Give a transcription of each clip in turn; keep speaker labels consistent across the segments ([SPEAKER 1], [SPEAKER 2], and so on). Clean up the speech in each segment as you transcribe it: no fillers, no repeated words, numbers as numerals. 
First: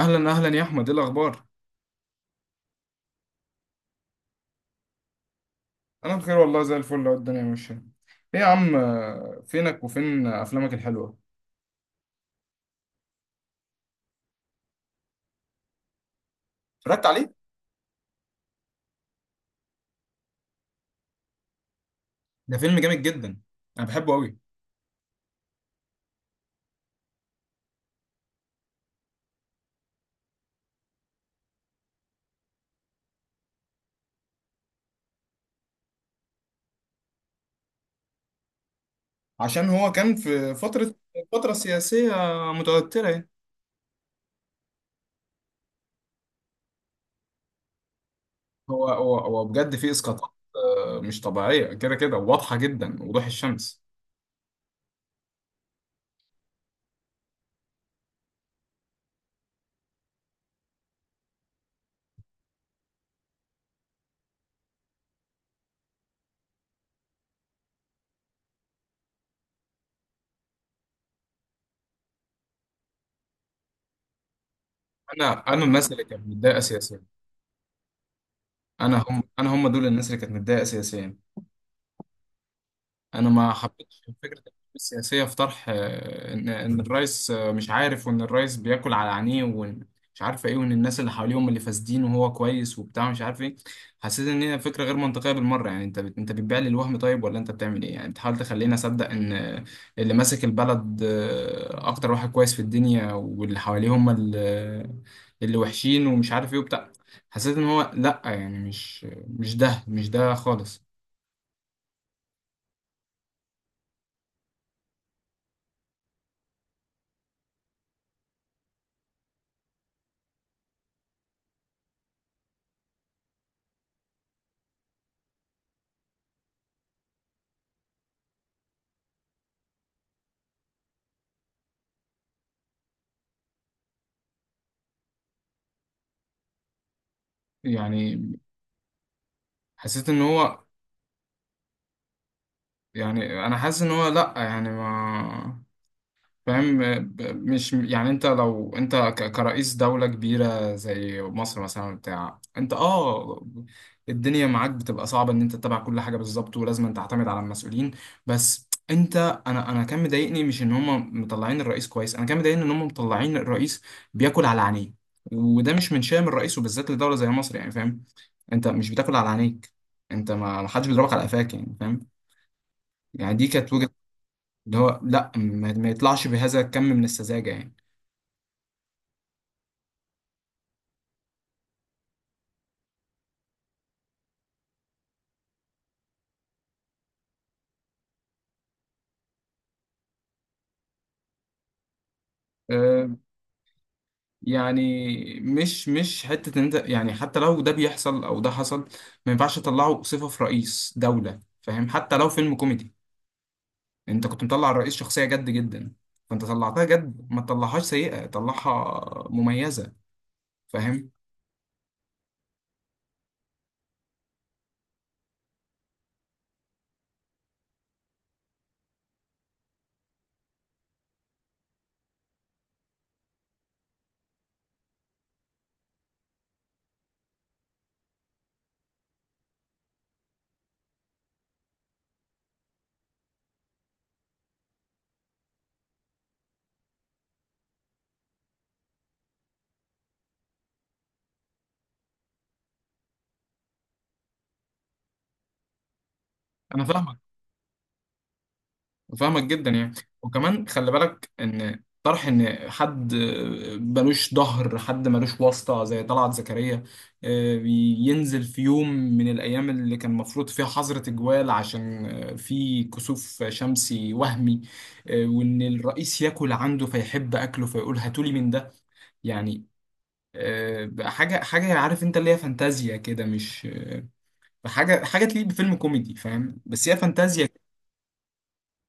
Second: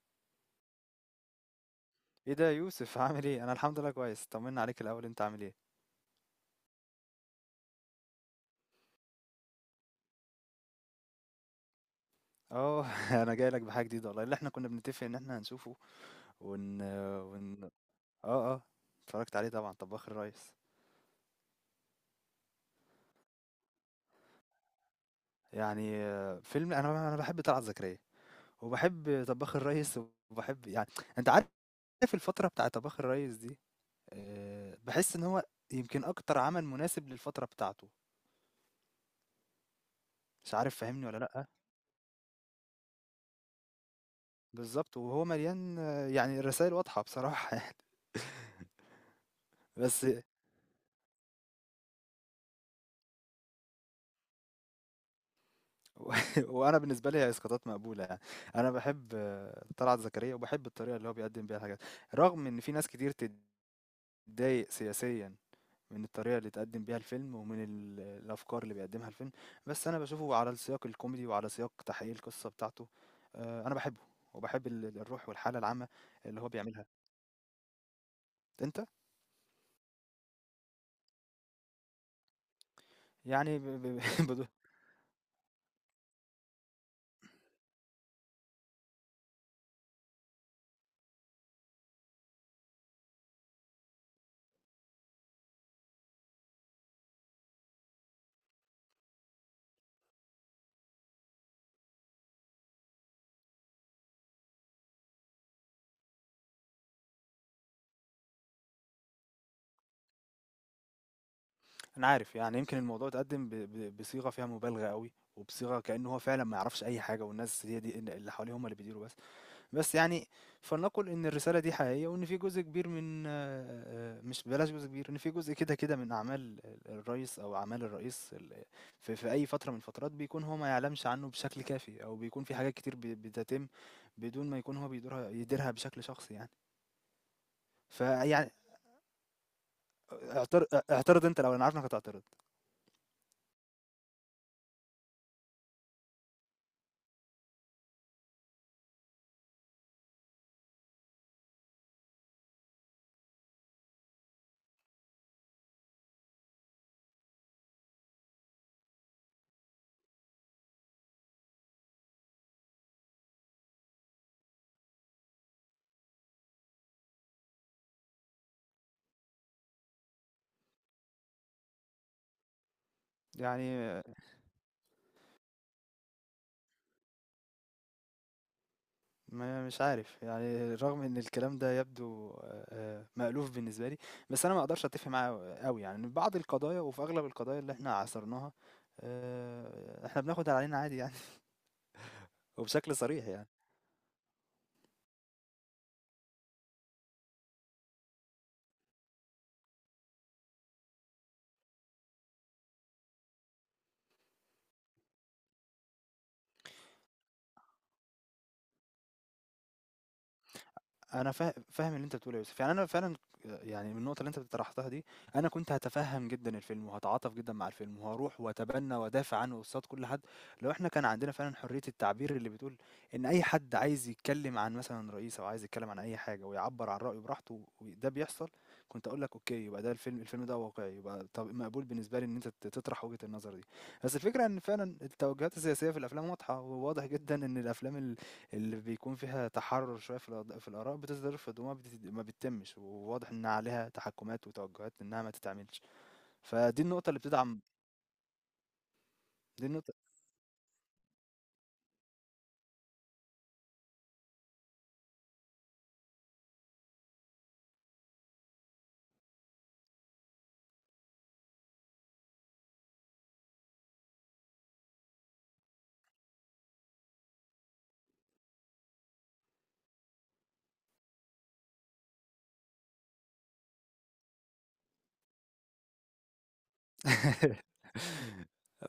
[SPEAKER 1] اهلا اهلا يا احمد، ايه الاخبار؟
[SPEAKER 2] ايه ده يا يوسف؟ عامل ايه؟ انا الحمد لله كويس، طمنا عليك الاول، انت عامل ايه؟
[SPEAKER 1] انا بخير والله، زي الفل لو الدنيا ماشيه. ايه يا عم، فينك وفين افلامك الحلوه؟
[SPEAKER 2] اه انا جاي لك بحاجه جديده والله، اللي احنا كنا بنتفق ان احنا هنشوفه. ون
[SPEAKER 1] اتفرجت عليه.
[SPEAKER 2] ون اه، اه، اتفرجت عليه طبعا، طباخ الريس.
[SPEAKER 1] ده فيلم جامد جدا، انا بحبه قوي.
[SPEAKER 2] يعني فيلم، انا بحب طلعت زكريا، وبحب طباخ الريس، وبحب يعني، انت عارف، الفتره بتاع طباخ الريس دي، بحس ان هو يمكن اكتر عمل مناسب للفتره بتاعته.
[SPEAKER 1] عشان هو كان في
[SPEAKER 2] مش عارف
[SPEAKER 1] فتره،
[SPEAKER 2] فاهمني ولا لا؟
[SPEAKER 1] فتره سياسيه متوتره يعني.
[SPEAKER 2] بالظبط. وهو مليان، يعني الرسائل واضحه بصراحه.
[SPEAKER 1] هو بجد فيه
[SPEAKER 2] بس.
[SPEAKER 1] اسقاطات مش طبيعيه، كده كده واضحه جدا وضوح الشمس.
[SPEAKER 2] وانا بالنسبه لي هي اسقاطات مقبوله يعني. انا بحب طلعت زكريا، وبحب الطريقه اللي هو بيقدم بيها الحاجات، رغم ان في ناس كتير تتضايق سياسيا من الطريقه اللي اتقدم بيها الفيلم، ومن الافكار اللي بيقدمها الفيلم. بس انا بشوفه على السياق الكوميدي وعلى سياق تحقيق القصه بتاعته. انا بحبه، وبحب الروح
[SPEAKER 1] انا
[SPEAKER 2] والحاله
[SPEAKER 1] انا
[SPEAKER 2] العامه
[SPEAKER 1] الناس اللي كانت
[SPEAKER 2] اللي هو
[SPEAKER 1] متضايقه
[SPEAKER 2] بيعملها.
[SPEAKER 1] سياسيا،
[SPEAKER 2] انت
[SPEAKER 1] انا هم دول الناس اللي كانت متضايقه سياسيا. انا ما
[SPEAKER 2] يعني،
[SPEAKER 1] حبيتش فكره
[SPEAKER 2] بدو-
[SPEAKER 1] الأحزاب السياسيه في طرح ان الرئيس، مش عارف، وان الرئيس بياكل على عينيه، وان مش عارف ايه، وان الناس اللي حواليه هم اللي فاسدين وهو كويس وبتاع مش عارف ايه. حسيت ان هي فكره غير منطقيه بالمره. يعني انت انت بتبيع لي الوهم، طيب ولا انت بتعمل ايه؟ يعني بتحاول تخليني اصدق ان اللي ماسك البلد اكتر واحد كويس في الدنيا، واللي حواليه هم اللي وحشين ومش عارف ايه وبتاع. حسيت ان هو لا، يعني مش ده، مش ده خالص.
[SPEAKER 2] انا عارف يعني، يمكن الموضوع اتقدم بصيغه فيها مبالغه قوي، وبصيغه كانه هو فعلا ما يعرفش اي حاجه، والناس هي دي اللي حواليه هم اللي بيديروا. بس يعني، فلنقل إن الرسالة دي حقيقية، وإن في جزء كبير من مش، بلاش جزء كبير، إن في جزء كده كده من أعمال الرئيس، أو أعمال الرئيس في أي فترة من الفترات بيكون هو ما يعلمش عنه بشكل كافي، أو بيكون في حاجات كتير بتتم بدون ما يكون هو بيديرها يديرها بشكل شخصي يعني.
[SPEAKER 1] يعني
[SPEAKER 2] فيعني،
[SPEAKER 1] حسيت ان هو،
[SPEAKER 2] اعترض، اعترض أنت، لو أنا عارف إنك هتعترض.
[SPEAKER 1] يعني انا حاسس ان هو لا، يعني ما فاهم. مش يعني، انت لو انت كرئيس دولة كبيرة زي مصر مثلا، بتاع انت اه، الدنيا معاك بتبقى صعبة ان انت تتابع كل حاجة بالظبط، ولازم تعتمد على المسؤولين. بس انت، انا كان مضايقني، مش ان هم مطلعين الرئيس كويس، انا كان مضايقني ان هم مطلعين الرئيس بياكل على عينيه، وده مش من شأن الرئيس وبالذات لدولة زي مصر. يعني فاهم؟ انت مش بتاكل على عينيك، انت، ما حدش بيضربك على قفاك. يعني فاهم؟ يعني دي كانت وجهة،
[SPEAKER 2] يعني،
[SPEAKER 1] اللي هو لا، ما يطلعش بهذا الكم من السذاجة يعني.
[SPEAKER 2] ما مش عارف يعني، رغم ان الكلام ده يبدو مألوف بالنسبه لي. بس انا ما اقدرش اتفق معاه قوي، يعني بعض القضايا، وفي اغلب القضايا اللي احنا عاصرناها، احنا بناخد علينا عادي يعني. وبشكل
[SPEAKER 1] أه،
[SPEAKER 2] صريح يعني.
[SPEAKER 1] يعني مش حتة ان انت، يعني حتى لو ده بيحصل او ده حصل، ما ينفعش تطلعه صفة في رئيس دولة، فاهم؟ حتى لو فيلم كوميدي، انت كنت مطلع الرئيس شخصية جد جدا، فانت طلعتها جد، ما تطلعهاش سيئة، طلعها مميزة. فاهم؟
[SPEAKER 2] أنا فاهم اللي أنت بتقوله يا يوسف، يعني أنا فعلًا، يعني من النقطة اللي أنت طرحتها دي، أنا كنت هاتفهم جدًا الفيلم، وهاتعاطف جدًا مع الفيلم، وهاروح واتبنى وادافع عنه قصاد كل حد، لو إحنا كان عندنا فعلًا حرية التعبير اللي بتقول إن أي حد عايز يتكلم عن مثلًا رئيس أو عايز يتكلم عن أي حاجة ويعبّر عن رأيه براحته وده بيحصل، كنت أقول لك أوكي، يبقى ده الفيلم ده واقعي، يبقى طب مقبول بالنسبة لي إن أنت تطرح وجهة النظر دي، بس الفكرة إن فعلًا التوجهات السياسية في الأفلام واضحة، وواضح جدًا إن الأفلام اللي بيكون فيها تحرر شوية في في الآراء بتصدر في الدموع ما بتتمش، وواضح إن عليها تحكمات وتوجهات إنها ما تتعملش. فدي
[SPEAKER 1] انا
[SPEAKER 2] النقطة
[SPEAKER 1] فاهمك،
[SPEAKER 2] اللي بتدعم،
[SPEAKER 1] فاهمك
[SPEAKER 2] دي
[SPEAKER 1] جدا يعني.
[SPEAKER 2] النقطة.
[SPEAKER 1] وكمان خلي بالك ان طرح ان حد ملوش ظهر، حد ملوش واسطة زي طلعت زكريا، آه، ينزل في يوم من الأيام اللي كان المفروض فيها حظر تجوال، عشان في كسوف شمسي وهمي، وإن الرئيس ياكل عنده فيحب أكله، فيقول هاتولي من ده. يعني بقى حاجة حاجة عارف أنت اللي هي فانتازيا كده، مش حاجة حاجة تليق بفيلم كوميدي، فاهم؟ بس هي فانتازيا.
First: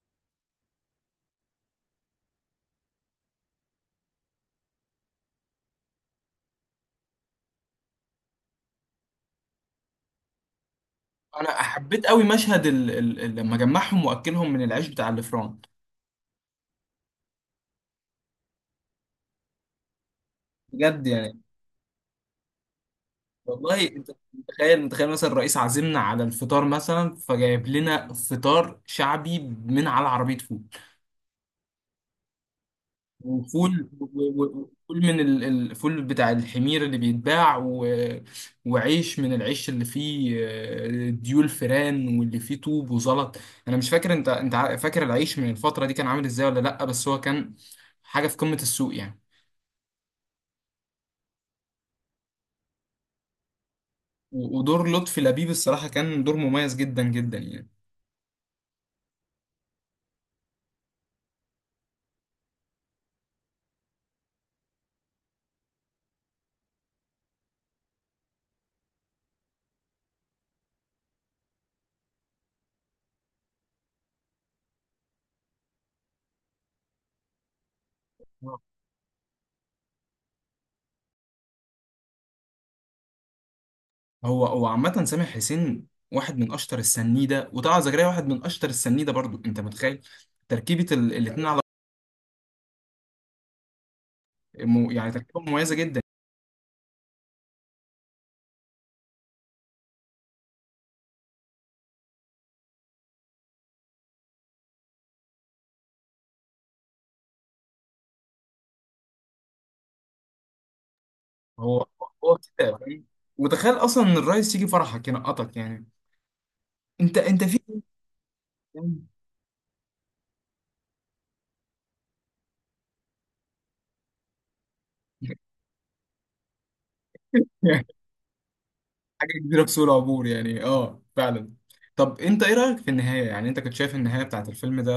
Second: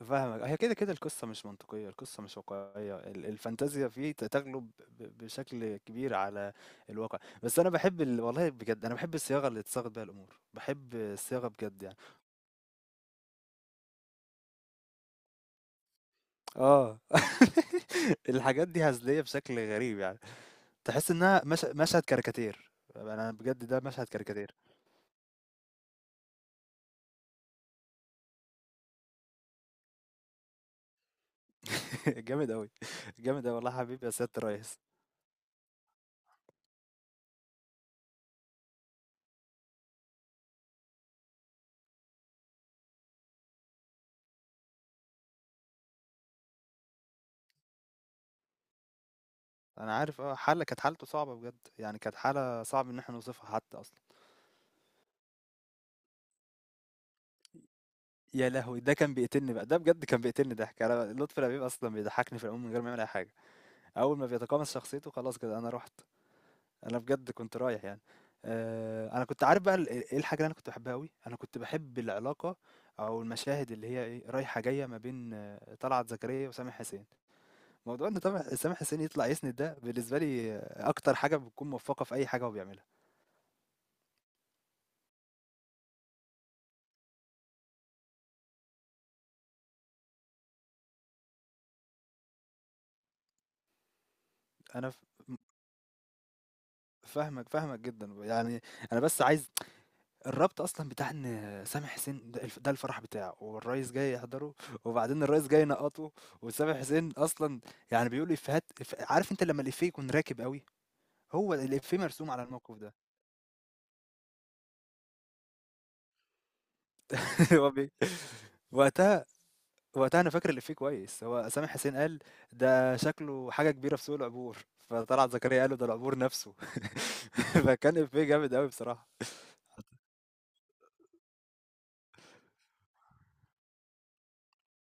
[SPEAKER 2] فاهمك، هي كده كده، القصة مش منطقية، القصة مش واقعية، الفانتازيا فيه تغلب بشكل كبير على الواقع. بس أنا بحب والله بجد أنا بحب الصياغة اللي اتصاغت بيها الأمور، بحب الصياغة
[SPEAKER 1] انا
[SPEAKER 2] بجد يعني.
[SPEAKER 1] حبيت قوي مشهد لما جمعهم واكلهم من العيش بتاع الفران،
[SPEAKER 2] اه. الحاجات دي هزلية بشكل غريب يعني،
[SPEAKER 1] بجد
[SPEAKER 2] تحس
[SPEAKER 1] يعني.
[SPEAKER 2] إنها مش مشهد كاريكاتير، أنا بجد ده
[SPEAKER 1] والله
[SPEAKER 2] مشهد
[SPEAKER 1] انت
[SPEAKER 2] كاريكاتير.
[SPEAKER 1] متخيل مثلا الرئيس عازمنا على الفطار، مثلا فجايب لنا فطار شعبي من على عربية فول،
[SPEAKER 2] جامد أوي، جامد أوي، والله يا
[SPEAKER 1] وفول
[SPEAKER 2] حبيبي يا سيادة الريس.
[SPEAKER 1] وفول من الفول بتاع الحمير اللي بيتباع، وعيش من العيش اللي فيه ديول فران، واللي فيه طوب وزلط. انا مش فاكر، انت فاكر العيش من الفترة دي كان عامل ازاي ولا لا؟ بس هو كان حاجة في قمة السوق يعني.
[SPEAKER 2] أنا عارف كانت حالته صعبة بجد، يعني كانت حالة صعب إن إحنا نوصفها حتى أصلًا.
[SPEAKER 1] ودور لطفي لبيب الصراحة كان دور مميز جدا جدا يعني.
[SPEAKER 2] يا لهوي! ده كان بيقتلني بقى، ده بجد كان بيقتلني ضحك، أنا لطفي لبيب أصلًا بيضحكني في العموم من غير ما يعمل أي حاجة. أول ما بيتقمص شخصيته خلاص كده أنا رُحت، أنا بجد كنت رايح يعني. أنا كنت عارف بقى إيه الحاجة اللي أنا كنت باحبها أوي، أنا كنت باحب العلاقة أو المشاهد اللي هي إيه رايحة جاية ما بين طلعت زكريا وسامح حسين. موضوع ان طبعا
[SPEAKER 1] آه.
[SPEAKER 2] سامح حسين يطلع يسند، ده بالنسبه لي اكتر حاجه بتكون موفقه في اي حاجه هو بيعملها.
[SPEAKER 1] هو عامة سامح حسين واحد من أشطر السنيدة، وطلعت زكريا واحد من أشطر السنيدة برضو. أنت متخيل تركيبة الاتنين على،
[SPEAKER 2] انا
[SPEAKER 1] يعني تركيبة مميزة جدا.
[SPEAKER 2] فاهمك، فاهمك جدا يعني. انا بس عايز الربط اصلا بتاع ان سامح حسين ده ده الفرح بتاعه والرئيس جاي يحضره، وبعدين الرئيس جاي ينقطه، وسامح حسين اصلا يعني بيقول افيهات، عارف انت لما الافيه يكون راكب قوي، هو
[SPEAKER 1] هو
[SPEAKER 2] الافيه مرسوم
[SPEAKER 1] هو
[SPEAKER 2] على
[SPEAKER 1] كده
[SPEAKER 2] الموقف ده.
[SPEAKER 1] فاهم؟ وتخيل أصلا إن الرئيس يجي فرحك ينقطك يعني، أنت في...
[SPEAKER 2] هو وقتها وقتها أنا فاكر الإفيه كويس، هو سامح حسين قال: "ده شكله حاجة كبيرة في سوق العبور." فطلعت زكريا قال له: "ده العبور نفسه." فكان إفيه جامد أوي بصراحة.
[SPEAKER 1] حاجه كبيره في سوق العبور، يعني اه فعلا. طب انت ايه رايك في النهايه؟ يعني انت كنت شايف النهايه بتاعت الفيلم ده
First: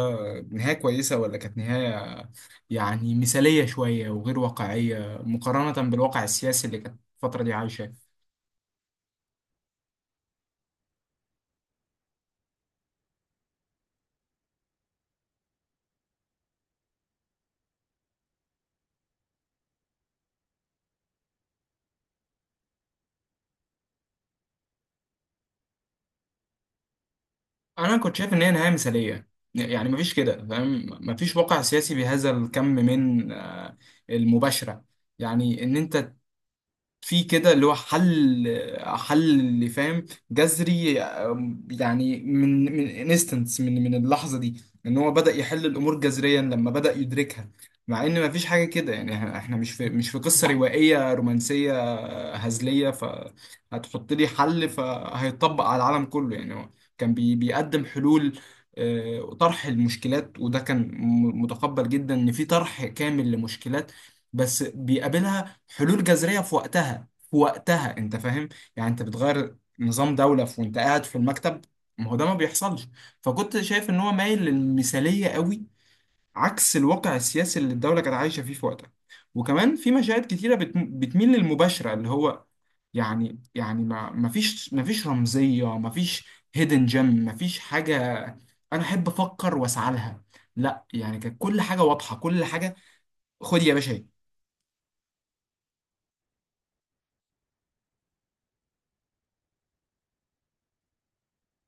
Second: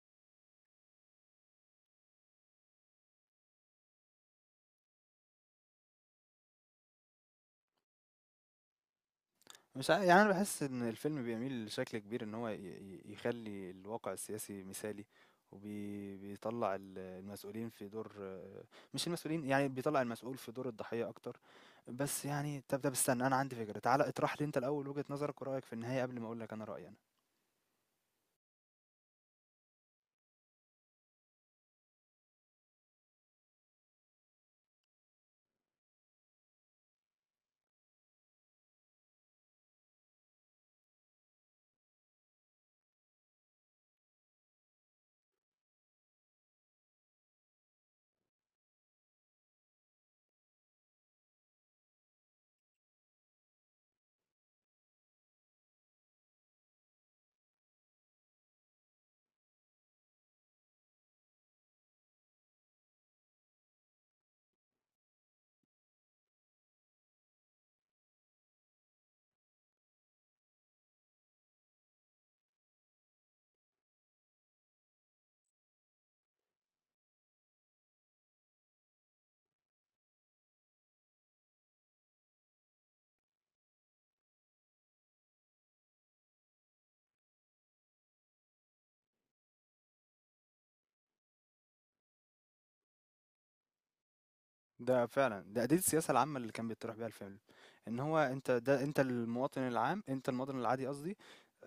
[SPEAKER 1] نهايه كويسه، ولا كانت نهايه يعني مثاليه شويه وغير واقعيه مقارنه بالواقع السياسي اللي كانت الفتره دي عايشه؟
[SPEAKER 2] مش عا يعني أنا باحس إن الفيلم بيميل بشكل كبير إن هو ي ي يخلّي الواقع السياسي مثالي، بيطلّع المسؤولين في دور، مش المسؤولين، يعني بيطلّع المسؤول في دور الضحية أكتر. بس يعني، طَب استنى أنا عندي فكرة، تعالَ اطرح لي أنت الأول وجهة نظرك ورأيك في النهاية قبل ما أقول لك أنا رأيي أنا.
[SPEAKER 1] انا كنت شايف ان هي نهايه مثاليه، يعني مفيش كده فاهم، مفيش واقع سياسي بهذا الكم من المباشره. يعني ان انت في كده اللي هو حل اللي فاهم جذري، يعني من انستنس، من اللحظه دي ان هو بدأ يحل الامور جذريا لما بدأ يدركها، مع ان مفيش حاجه كده يعني. احنا مش في قصه روائيه رومانسيه هزليه فهتحط لي حل فهيطبق على العالم كله. يعني هو كان بيقدم حلول، وطرح المشكلات، وده كان متقبل جدا ان في طرح كامل لمشكلات، بس بيقابلها حلول جذرية في وقتها، في وقتها انت فاهم؟ يعني انت بتغير نظام دولة في وانت قاعد في المكتب، ما هو ده ما بيحصلش. فكنت شايف ان هو مايل للمثالية قوي، عكس الواقع السياسي اللي الدولة كانت عايشة فيه في وقتها. وكمان في مشاهد كتيرة بتميل للمباشرة، اللي هو يعني، يعني ما فيش رمزية، ما فيش هيدن جيم، ما فيش حاجة انا احب افكر واسعى لها. لا، يعني كانت كل حاجة واضحة، كل حاجة خد يا باشا.
[SPEAKER 2] ده فعلا دي السياسة العامة اللي كان بيطرح بيها الفيلم، ان هو انت ده، انت المواطن العام، انت المواطن العادي قصدي.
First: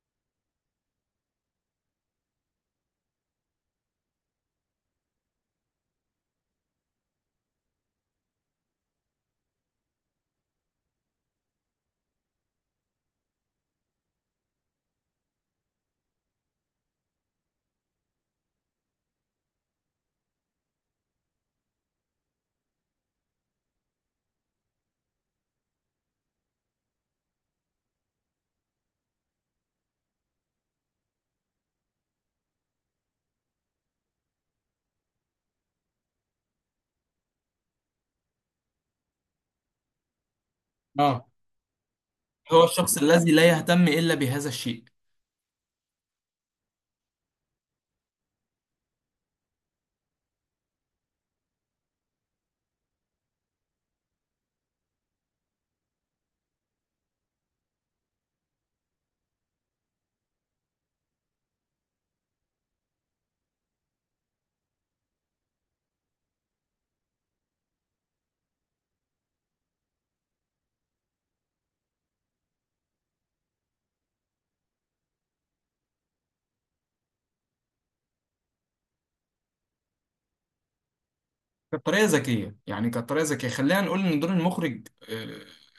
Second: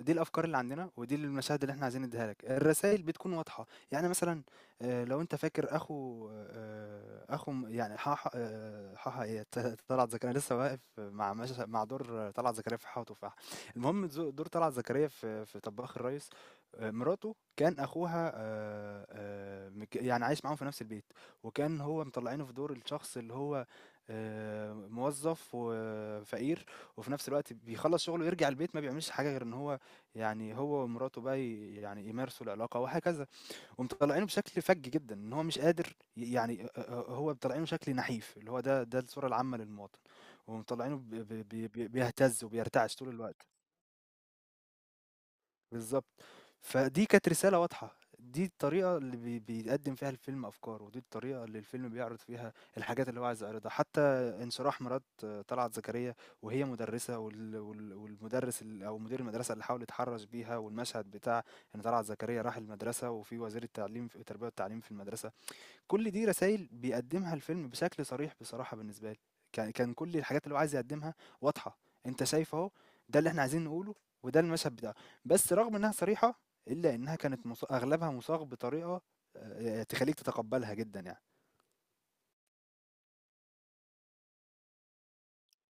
[SPEAKER 2] دي الافكار اللي عندنا، ودي المشاهد اللي احنا عايزين نديها لك، الرسائل بتكون واضحة يعني، مثلا لو انت فاكر اخو يعني حاحا، حاحا ايه طلعت زكريا، أنا لسه واقف مع مع دور طلعت زكريا في حاحا وتفاحة. المهم دور طلعت زكريا في طباخ الريس، مراته كان اخوها، يعني عايش معاهم في نفس البيت، وكان هو مطلعينه في دور الشخص اللي هو موظف وفقير، وفي نفس الوقت بيخلص شغله ويرجع البيت، ما بيعملش حاجة غير ان هو يعني، هو ومراته بقى يعني يمارسوا العلاقة وهكذا. ومطلعينه بشكل فج جدا ان هو مش قادر يعني، هو مطلعينه شكل نحيف، اللي هو ده الصورة العامة للمواطن. ومطلعينه
[SPEAKER 1] اهي.
[SPEAKER 2] بيهتز
[SPEAKER 1] هو
[SPEAKER 2] وبيرتعش
[SPEAKER 1] الشخص
[SPEAKER 2] طول
[SPEAKER 1] الذي
[SPEAKER 2] الوقت.
[SPEAKER 1] لا يهتم إلا بهذا الشيء.
[SPEAKER 2] بالضبط. فدي كانت رسالة واضحة، دي الطريقة اللي بيقدّم فيها الفيلم أفكاره، ودي الطريقة اللي الفيلم بيعرض فيها الحاجات اللي هو عايز يعرضها، حتى انشراح مرات طلعت زكريا، وهي مدرسة، والمدرس أو مدير المدرسة اللي حاول يتحرّش بيها، والمشهد بتاع إن طلعت زكريا راح المدرسة وفي وزير التعليم، التربية والتعليم في المدرسة، كل دي رسائل بيقدمها الفيلم بشكل صريح بصراحة. بالنسبة لي كان كل الحاجات اللي هو عايز يقدمها واضحة، انت شايف اهو، ده اللي احنا عايزين نقوله، وده المشهد بتاعه. بس رغم انها صريحة الا انها كانت اغلبها مصاغ بطريقة، تخليك تتقبلها جدا يعني.
[SPEAKER 1] كانت طريقة ذكية، يعني كانت طريقة ذكية. خلينا نقول إن دور المخرج،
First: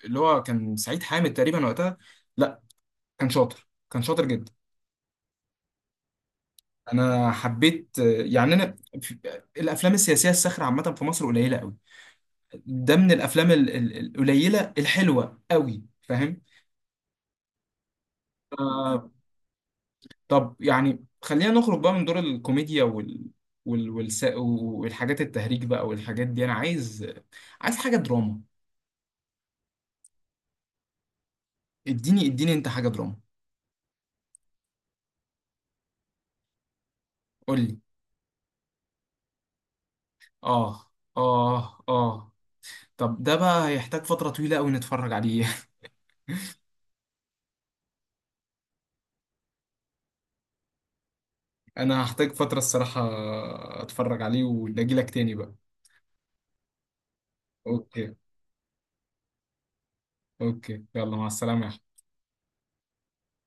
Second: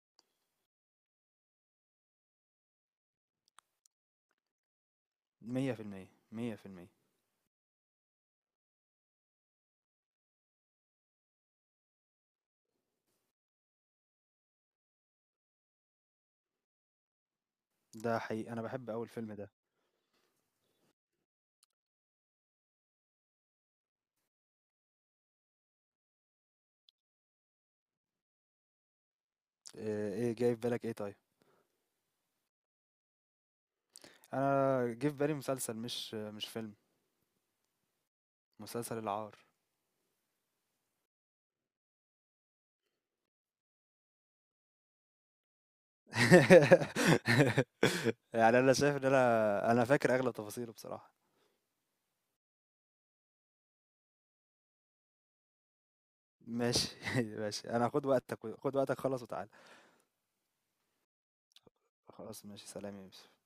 [SPEAKER 1] اللي هو كان سعيد حامد تقريبا وقتها، لا، كان شاطر، كان شاطر جدا.
[SPEAKER 2] 100%، 100%.
[SPEAKER 1] أنا حبيت يعني أنا الأفلام السياسية الساخرة عامة في مصر قليلة قوي، ده من الأفلام القليلة الحلوة قوي، فاهم؟
[SPEAKER 2] ده حقيقي، انا بحب اول
[SPEAKER 1] آه،
[SPEAKER 2] فيلم ده.
[SPEAKER 1] طب يعني خلينا نخرج بقى من دور الكوميديا والحاجات التهريج بقى والحاجات دي. أنا عايز حاجة دراما.
[SPEAKER 2] آه، ايه جاي في بالك؟ ايه طيب؟
[SPEAKER 1] اديني انت حاجة دراما،
[SPEAKER 2] انا جه في بالي مسلسل، مش مش فيلم،
[SPEAKER 1] قول لي.
[SPEAKER 2] مسلسل العار.
[SPEAKER 1] اه، اه، اه. طب ده بقى هيحتاج فترة طويلة قوي نتفرج عليه.
[SPEAKER 2] يعني انا شايف ان انا فاكر اغلب تفاصيله بصراحة.
[SPEAKER 1] انا هحتاج فترة الصراحة، اتفرج عليه واجي لك تاني بقى.
[SPEAKER 2] ماشي. ماشي، انا خد
[SPEAKER 1] اوكي.
[SPEAKER 2] وقتك، خد وقتك، خلص وتعالى.
[SPEAKER 1] اوكي، يلا مع السلامة يا
[SPEAKER 2] خلاص ماشي، سلام يا يوسف.